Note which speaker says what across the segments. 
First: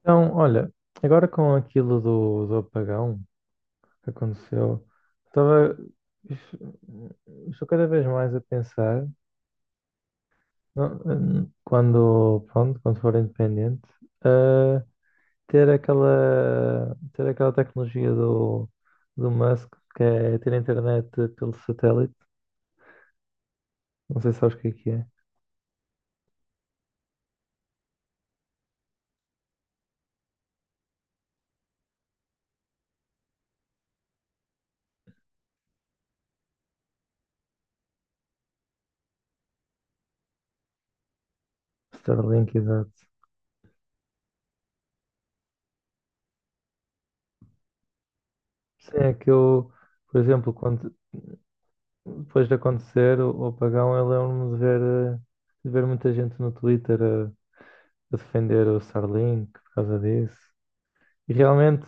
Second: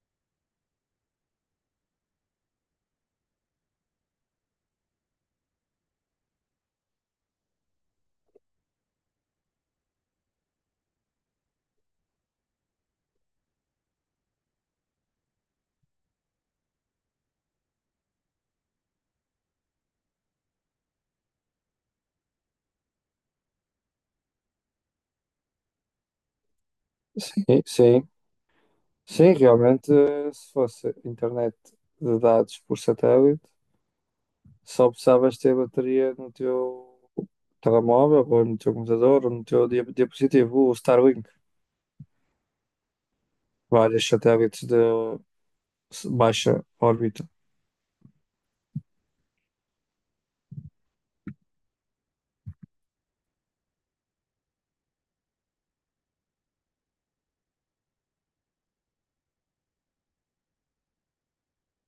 Speaker 1: Então, olha, agora com aquilo do apagão que aconteceu, estava, estou cada vez mais a pensar, não, quando, pronto, quando for independente, a ter aquela tecnologia do Musk, que é ter internet pelo satélite, não sei se sabes o que é,
Speaker 2: Sim, sim, sim, realmente, se fosse internet de dados por satélite, só precisavas ter bateria no teu telemóvel, ou no teu computador, ou no teu dispositivo, o Starlink,
Speaker 1: Starlink, exato.
Speaker 2: vários satélites de baixa órbita.
Speaker 1: Sim, é que eu, por exemplo, quando, depois de acontecer o apagão, eu lembro-me de ver, eh, de ver muita gente no Twitter a defender o Starlink por causa disso. E realmente,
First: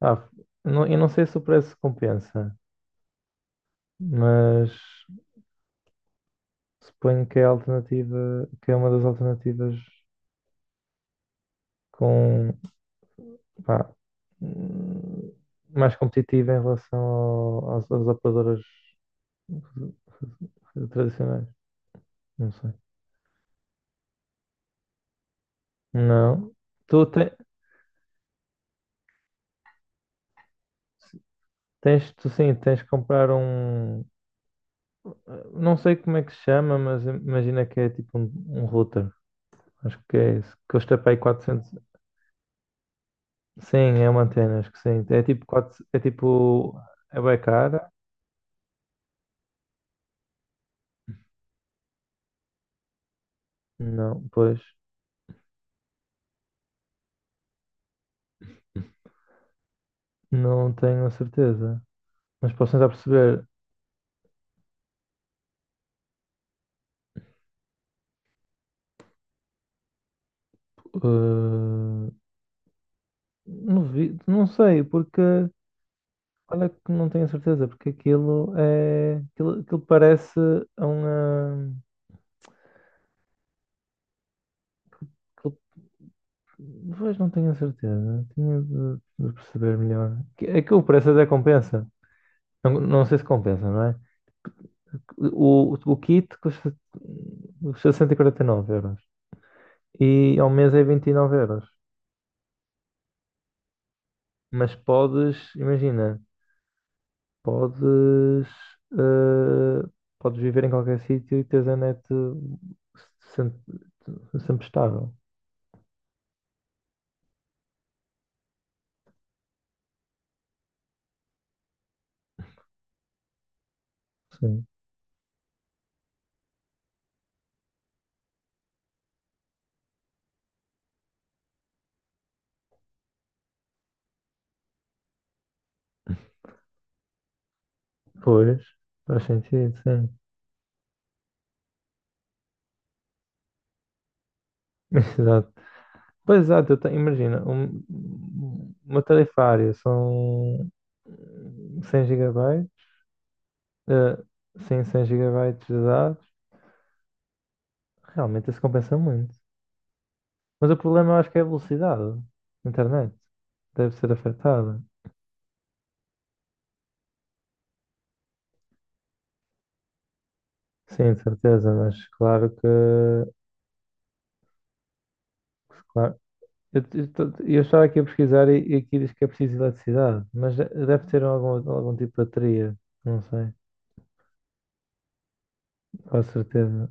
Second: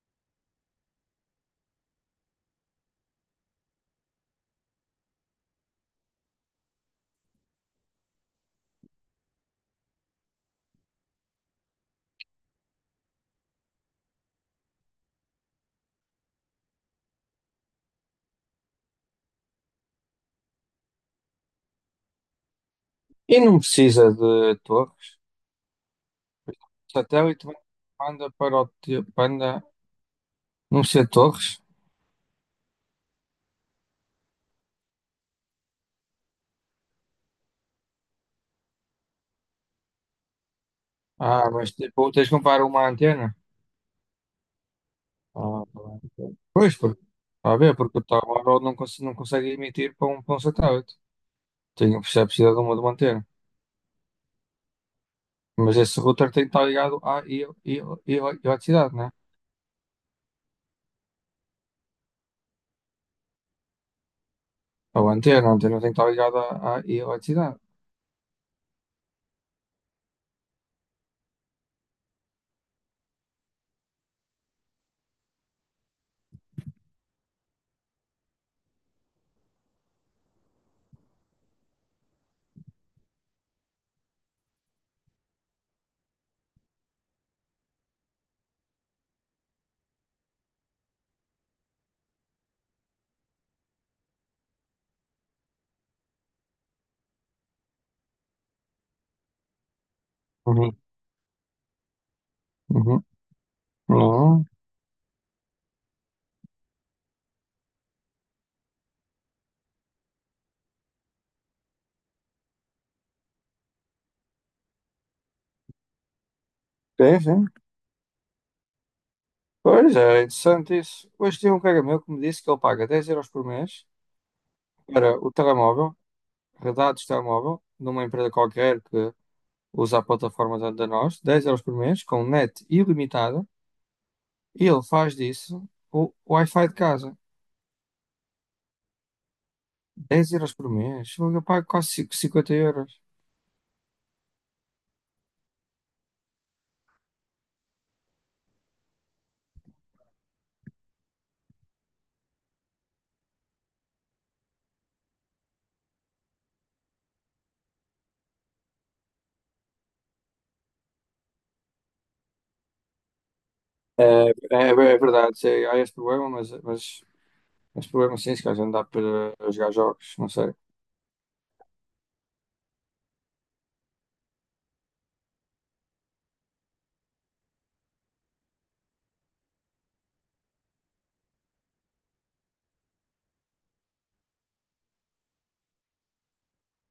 Speaker 1: ah, não, eu não sei se o preço compensa, mas suponho que é a alternativa, que é uma das alternativas com, pá, hum, mais competitiva em relação às operadoras tradicionais. Não sei.
Speaker 2: E não precisa de torres.
Speaker 1: Não.
Speaker 2: O
Speaker 1: Tu te-
Speaker 2: satélite manda para o teu, manda, não precisa de torres.
Speaker 1: Tens, tu sim, tens que comprar um. Não sei como é que se chama, mas imagina que é tipo um router. Acho que é isso. Custa para aí
Speaker 2: Ah,
Speaker 1: 400.
Speaker 2: mas tipo, tens de comprar uma antena.
Speaker 1: Sim, é uma antena, acho que sim. É tipo,
Speaker 2: Ah,
Speaker 1: quatro. É tipo.
Speaker 2: pois, porque,
Speaker 1: É bem
Speaker 2: está a ver,
Speaker 1: cara?
Speaker 2: porque o telemóvel não, não consegue emitir para um satélite. Tem a precisa de uma antena.
Speaker 1: Não, pois.
Speaker 2: Mas esse router tem que estar ligado à e- eletricidade, né?
Speaker 1: Não tenho a certeza. Mas posso tentar perceber.
Speaker 2: Ou a antena tem que estar ligada à eletricidade.
Speaker 1: eh, não vi, não sei, porque. Olha que não tenho a certeza, porque aquilo é. Aquilo parece a uma. Pois não tenho a certeza. Tinha de perceber melhor. Aquilo parece até compensa. Não, não sei se compensa, não é? O kit custa 149 euros. E ao mês
Speaker 2: Uhum.
Speaker 1: é 29 euros.
Speaker 2: Uhum. Não.
Speaker 1: Mas podes, imagina, podes, eh, podes viver em qualquer sítio e teres a net sempre, sempre estável.
Speaker 2: Sim, sim. Pois, é interessante isso. Hoje tinha um colega meu que me disse que ele paga 10 euros por mês
Speaker 1: Sim.
Speaker 2: para o telemóvel, redados de telemóvel, numa empresa qualquer que usa a plataforma da nós, 10 euros por mês, com net ilimitada, e ele faz disso o Wi-Fi de casa.
Speaker 1: Pois, faz sentido, sim.
Speaker 2: 10 euros por mês. Fogo, eu pago quase 50 euros.
Speaker 1: Exato. Pois exato, imagina, uma tarifária são 100 gigabytes, eh, sim, 100 gigabytes de dados, realmente isso compensa muito. Mas o problema eu acho que é a velocidade da internet. Deve
Speaker 2: É,
Speaker 1: ser
Speaker 2: é, é
Speaker 1: afetada.
Speaker 2: verdade, sei. Há esse problema, mas esse problema sim, se calhar não dá para jogar jogos, não sei.
Speaker 1: Sim, de certeza, mas claro que. Claro, eu estava aqui a pesquisar e aqui diz que é preciso eletricidade, mas deve ter algum tipo de bateria, não sei, com certeza.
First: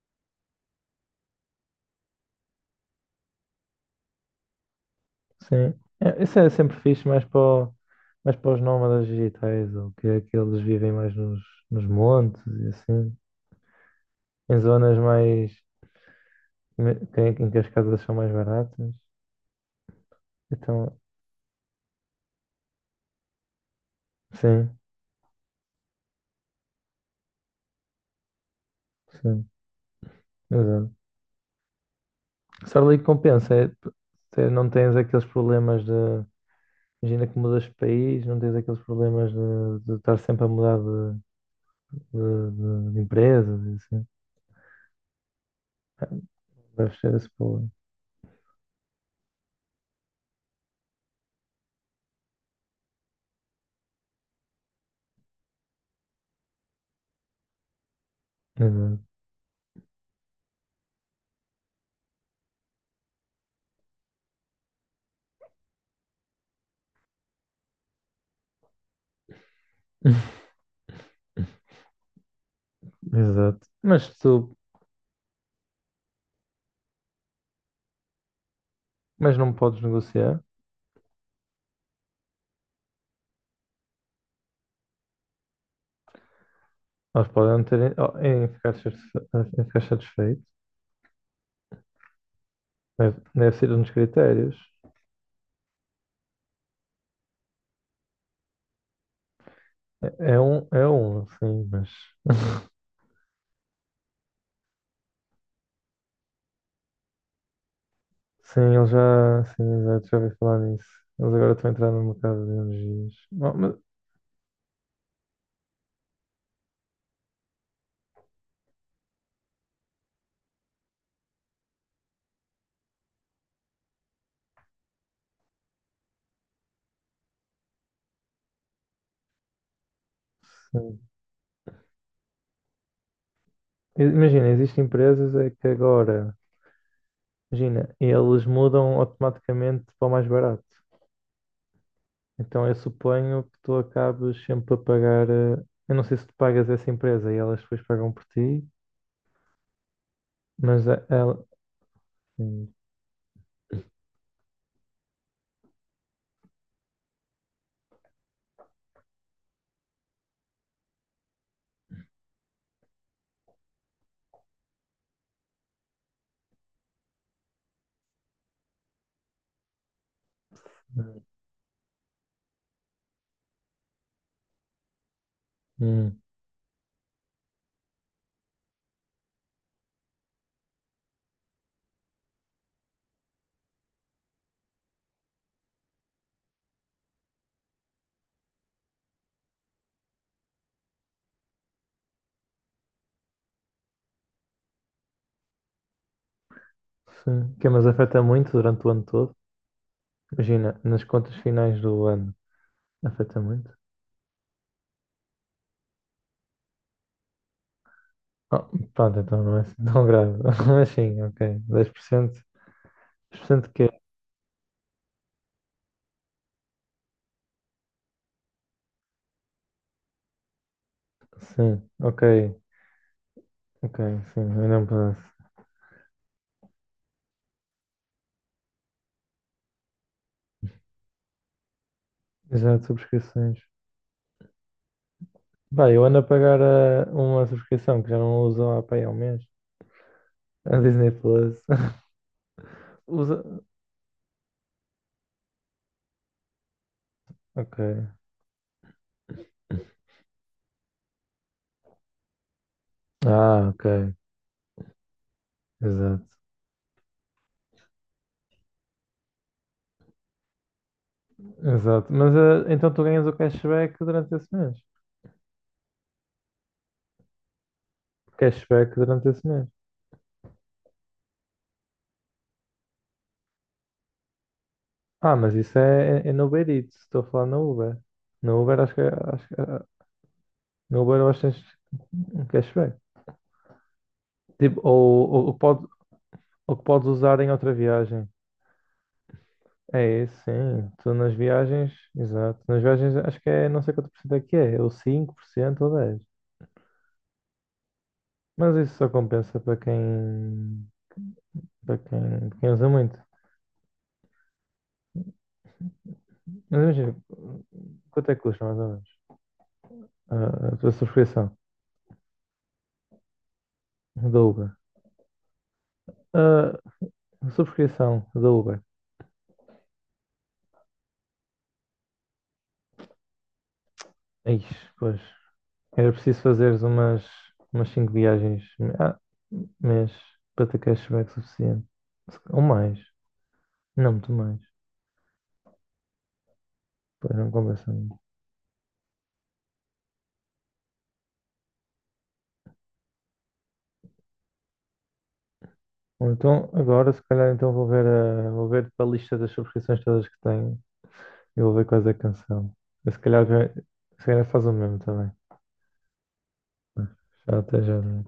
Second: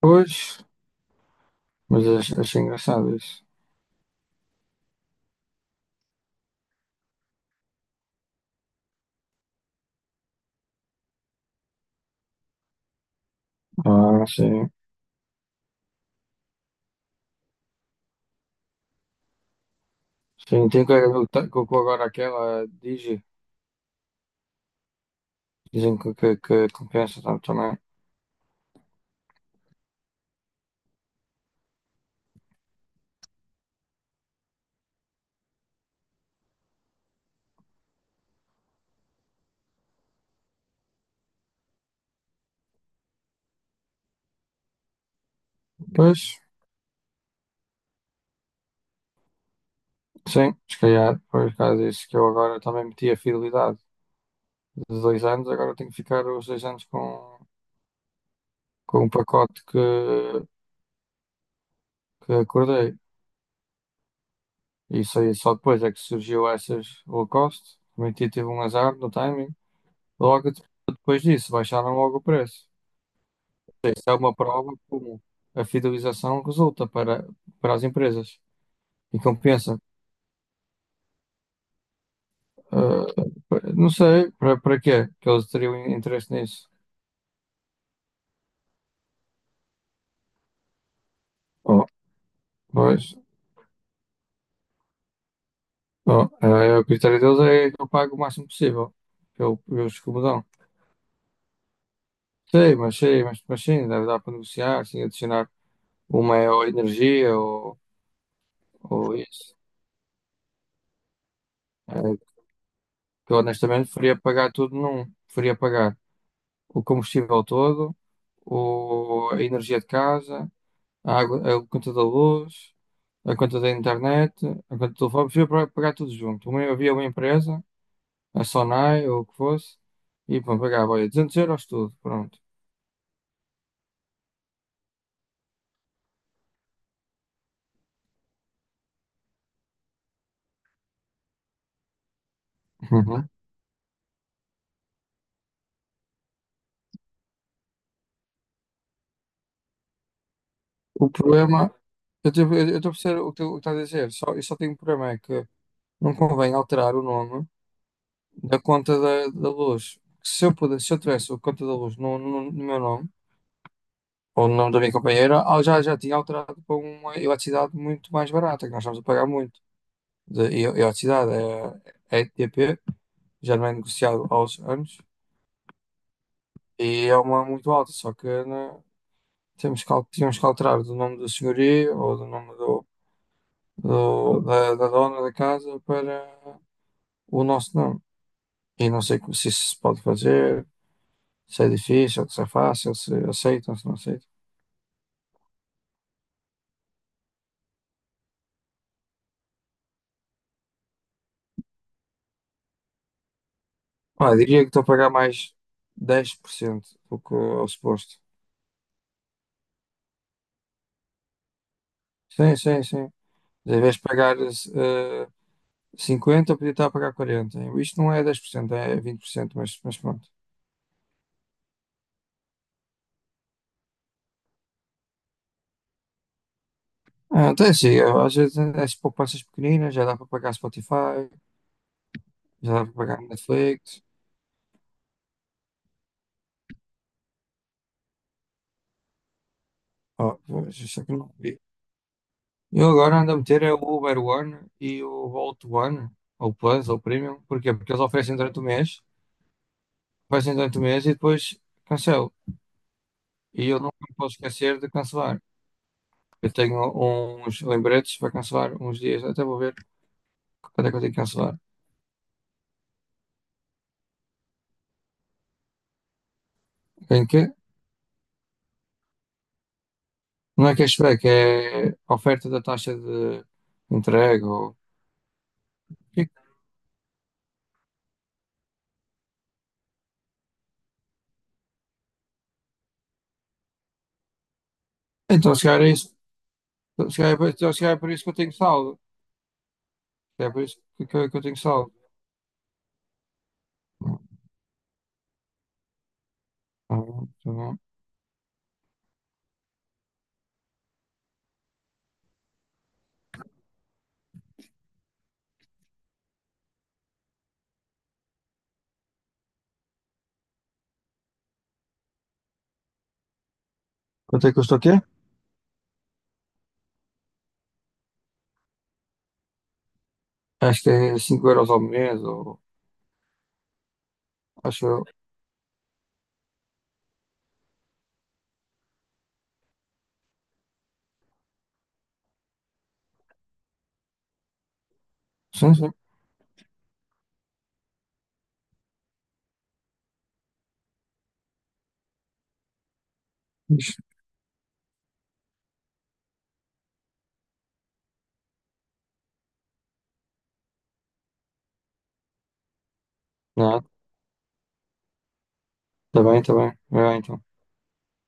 Speaker 2: Pois, mas achei engraçado isso.
Speaker 1: Sim. É, isso é sempre fixe, mais para os nómadas digitais, ou que é que eles vivem mais nos montes e assim,
Speaker 2: Ah,
Speaker 1: em
Speaker 2: sim.
Speaker 1: zonas mais em que as casas são mais baratas.
Speaker 2: Sim, tem
Speaker 1: Então,
Speaker 2: colega meu que colocou agora aquela Digi.
Speaker 1: sim,
Speaker 2: Dizem que compensa tanto também.
Speaker 1: sim, exato. Só ali que compensa, é, não tens aqueles problemas de. Imagina que mudas de país, não tens aqueles problemas de, estar sempre a mudar de, de empresas e assim.
Speaker 2: Pois,
Speaker 1: Deve ser esse problema.
Speaker 2: sim, se calhar, por causa disso que eu agora também meti a fidelidade de 2 anos, agora tenho que ficar os 2 anos
Speaker 1: Exato.
Speaker 2: com o pacote que acordei. Isso aí só depois é que surgiu essas Lacoste. Também tive um azar no timing. Logo depois disso, baixaram logo o preço.
Speaker 1: Exato.
Speaker 2: Isso é uma prova como a fidelização resulta para as empresas. E
Speaker 1: Mas não
Speaker 2: compensa.
Speaker 1: podes negociar.
Speaker 2: Ah, não sei para quê que eles teriam interesse nisso.
Speaker 1: Eles podem não terem oh, em ficar satisfeito.
Speaker 2: Oh, pois,
Speaker 1: Deve ser um dos critérios.
Speaker 2: oh, é o critério deles é que eu pago o máximo possível pelo, pelos que me
Speaker 1: É, é
Speaker 2: dão.
Speaker 1: um, é um, sim, mas
Speaker 2: Sei, mas sei, mas sim, deve dar para negociar, sim, adicionar. Uma é ou energia
Speaker 1: sim, eles
Speaker 2: ou
Speaker 1: já,
Speaker 2: isso.
Speaker 1: sim, exato, já ouvi falar nisso. Eles agora estão a entrar no
Speaker 2: É,
Speaker 1: mercado de energias.
Speaker 2: que eu
Speaker 1: Oh, mas,
Speaker 2: honestamente preferia pagar tudo num. Preferia pagar o combustível todo, o, a energia de casa, a água, a conta da luz, a conta da internet, a conta do telefone. Preferia pagar tudo junto. Uma, havia uma empresa, a Sonai ou o que fosse, e pronto, pagava,
Speaker 1: sim.
Speaker 2: olha, 200 euros tudo, pronto.
Speaker 1: Imagina, existem empresas é que agora, imagina, eles mudam automaticamente para o mais barato. Então eu
Speaker 2: Uhum.
Speaker 1: suponho que tu acabes sempre a pagar. Eu não sei se tu pagas essa empresa e elas depois pagam por ti, mas
Speaker 2: O
Speaker 1: ela.
Speaker 2: problema, eu estou a perceber o que tu estás a dizer, só, eu só tenho um problema, é que não convém alterar o nome da conta da luz. Se eu pudesse, se eu tivesse a conta da luz no meu nome, ou no nome da minha companheira, ah, já tinha alterado para uma eletricidade muito mais barata, que nós estamos a pagar muito. De eletricidade é ETP, já não é negociado aos anos,
Speaker 1: Hum,
Speaker 2: e é uma muito alta, só que né, temos que, tínhamos que alterar do nome do senhorio ou do nome da dona da casa para o nosso nome. E não sei se isso se pode fazer, se é difícil, se é fácil, se aceitam, se não aceitam.
Speaker 1: sim. Que, é, mas afeta muito durante o ano todo. Imagina, nas contas finais do ano, afeta muito.
Speaker 2: Ah, eu diria que estou a pagar mais 10% do que ao suposto.
Speaker 1: Ah, pronto, então não é assim tão grave. Mas sim, ok, dez por cento
Speaker 2: Sim, sim, sim.
Speaker 1: dez por cento
Speaker 2: Em
Speaker 1: que
Speaker 2: vez
Speaker 1: é.
Speaker 2: de pagar 50, eu podia estar a pagar 40. Isto não é 10%, é 20%, mas pronto.
Speaker 1: Sim, ok. Ok, sim, ainda um pedaço.
Speaker 2: Ah, então é assim, eu, às vezes as poupanças pequeninas já dá para pagar Spotify, já
Speaker 1: Exato,
Speaker 2: dá para pagar
Speaker 1: subscrições.
Speaker 2: Netflix.
Speaker 1: Pá, eu ando a pagar uma subscrição que já não uso há, pá, há um mês.
Speaker 2: Oh,
Speaker 1: A
Speaker 2: só
Speaker 1: Disney
Speaker 2: que não vi.
Speaker 1: Plus.
Speaker 2: Eu agora ando a
Speaker 1: Usa.
Speaker 2: meter é o Uber One e o Volt One, ou Plus, ou Premium. Porquê?
Speaker 1: Ok.
Speaker 2: Porque eles oferecem durante o mês e depois cancelam. E
Speaker 1: Ah,
Speaker 2: eu
Speaker 1: ok.
Speaker 2: nunca me posso esquecer de cancelar.
Speaker 1: Exato.
Speaker 2: Eu tenho uns lembretes para cancelar uns dias. Até vou ver quando é que eu tenho que cancelar.
Speaker 1: Exato. Mas então tu ganhas o cashback durante esse mês.
Speaker 2: Em que?
Speaker 1: Cashback durante esse mês.
Speaker 2: Não é cashback, é oferta da taxa de entrega. Ou.
Speaker 1: Ah, mas isso é no Uber Eats, estou a falar no Uber. No Uber acho que no Uber eu acho que tens um cashback. Tipo, ou
Speaker 2: Então, se calhar
Speaker 1: pode,
Speaker 2: é isso.
Speaker 1: ou que podes
Speaker 2: Se
Speaker 1: usar
Speaker 2: calhar,
Speaker 1: em outra
Speaker 2: então, se calhar é por isso
Speaker 1: viagem.
Speaker 2: que eu tenho saldo.
Speaker 1: É isso,
Speaker 2: Se calhar é por isso
Speaker 1: sim. Tu nas
Speaker 2: que eu tenho
Speaker 1: viagens,
Speaker 2: saldo.
Speaker 1: exato. Nas viagens acho que é não sei quanto por cento é que é, ou 5% ou 10%.
Speaker 2: Tá bom, tá bom.
Speaker 1: Mas isso só compensa para quem usa muito. Mas imagina, quanto é que custa mais ou menos a tua subscrição da
Speaker 2: Quanto é que
Speaker 1: Uber?
Speaker 2: custa o quê?
Speaker 1: A subscrição da Uber.
Speaker 2: Acho que é 5 euros ao mês. Ou.
Speaker 1: Ixi,
Speaker 2: Acho eu.
Speaker 1: pois. Era preciso fazeres umas cinco viagens ah, mês para ter cashback suficiente. Ou mais. Não, muito mais.
Speaker 2: Sim, sim.
Speaker 1: Pois não compensa muito. Ou então, agora, se calhar, então vou ver para a lista das subscrições todas que tenho e vou ver quais é que cancelo. Eu, se calhar, ve-
Speaker 2: Não,
Speaker 1: se calhar faz o mesmo também.
Speaker 2: está bem, está bem. Vai lá, então.
Speaker 1: Já até já. Né?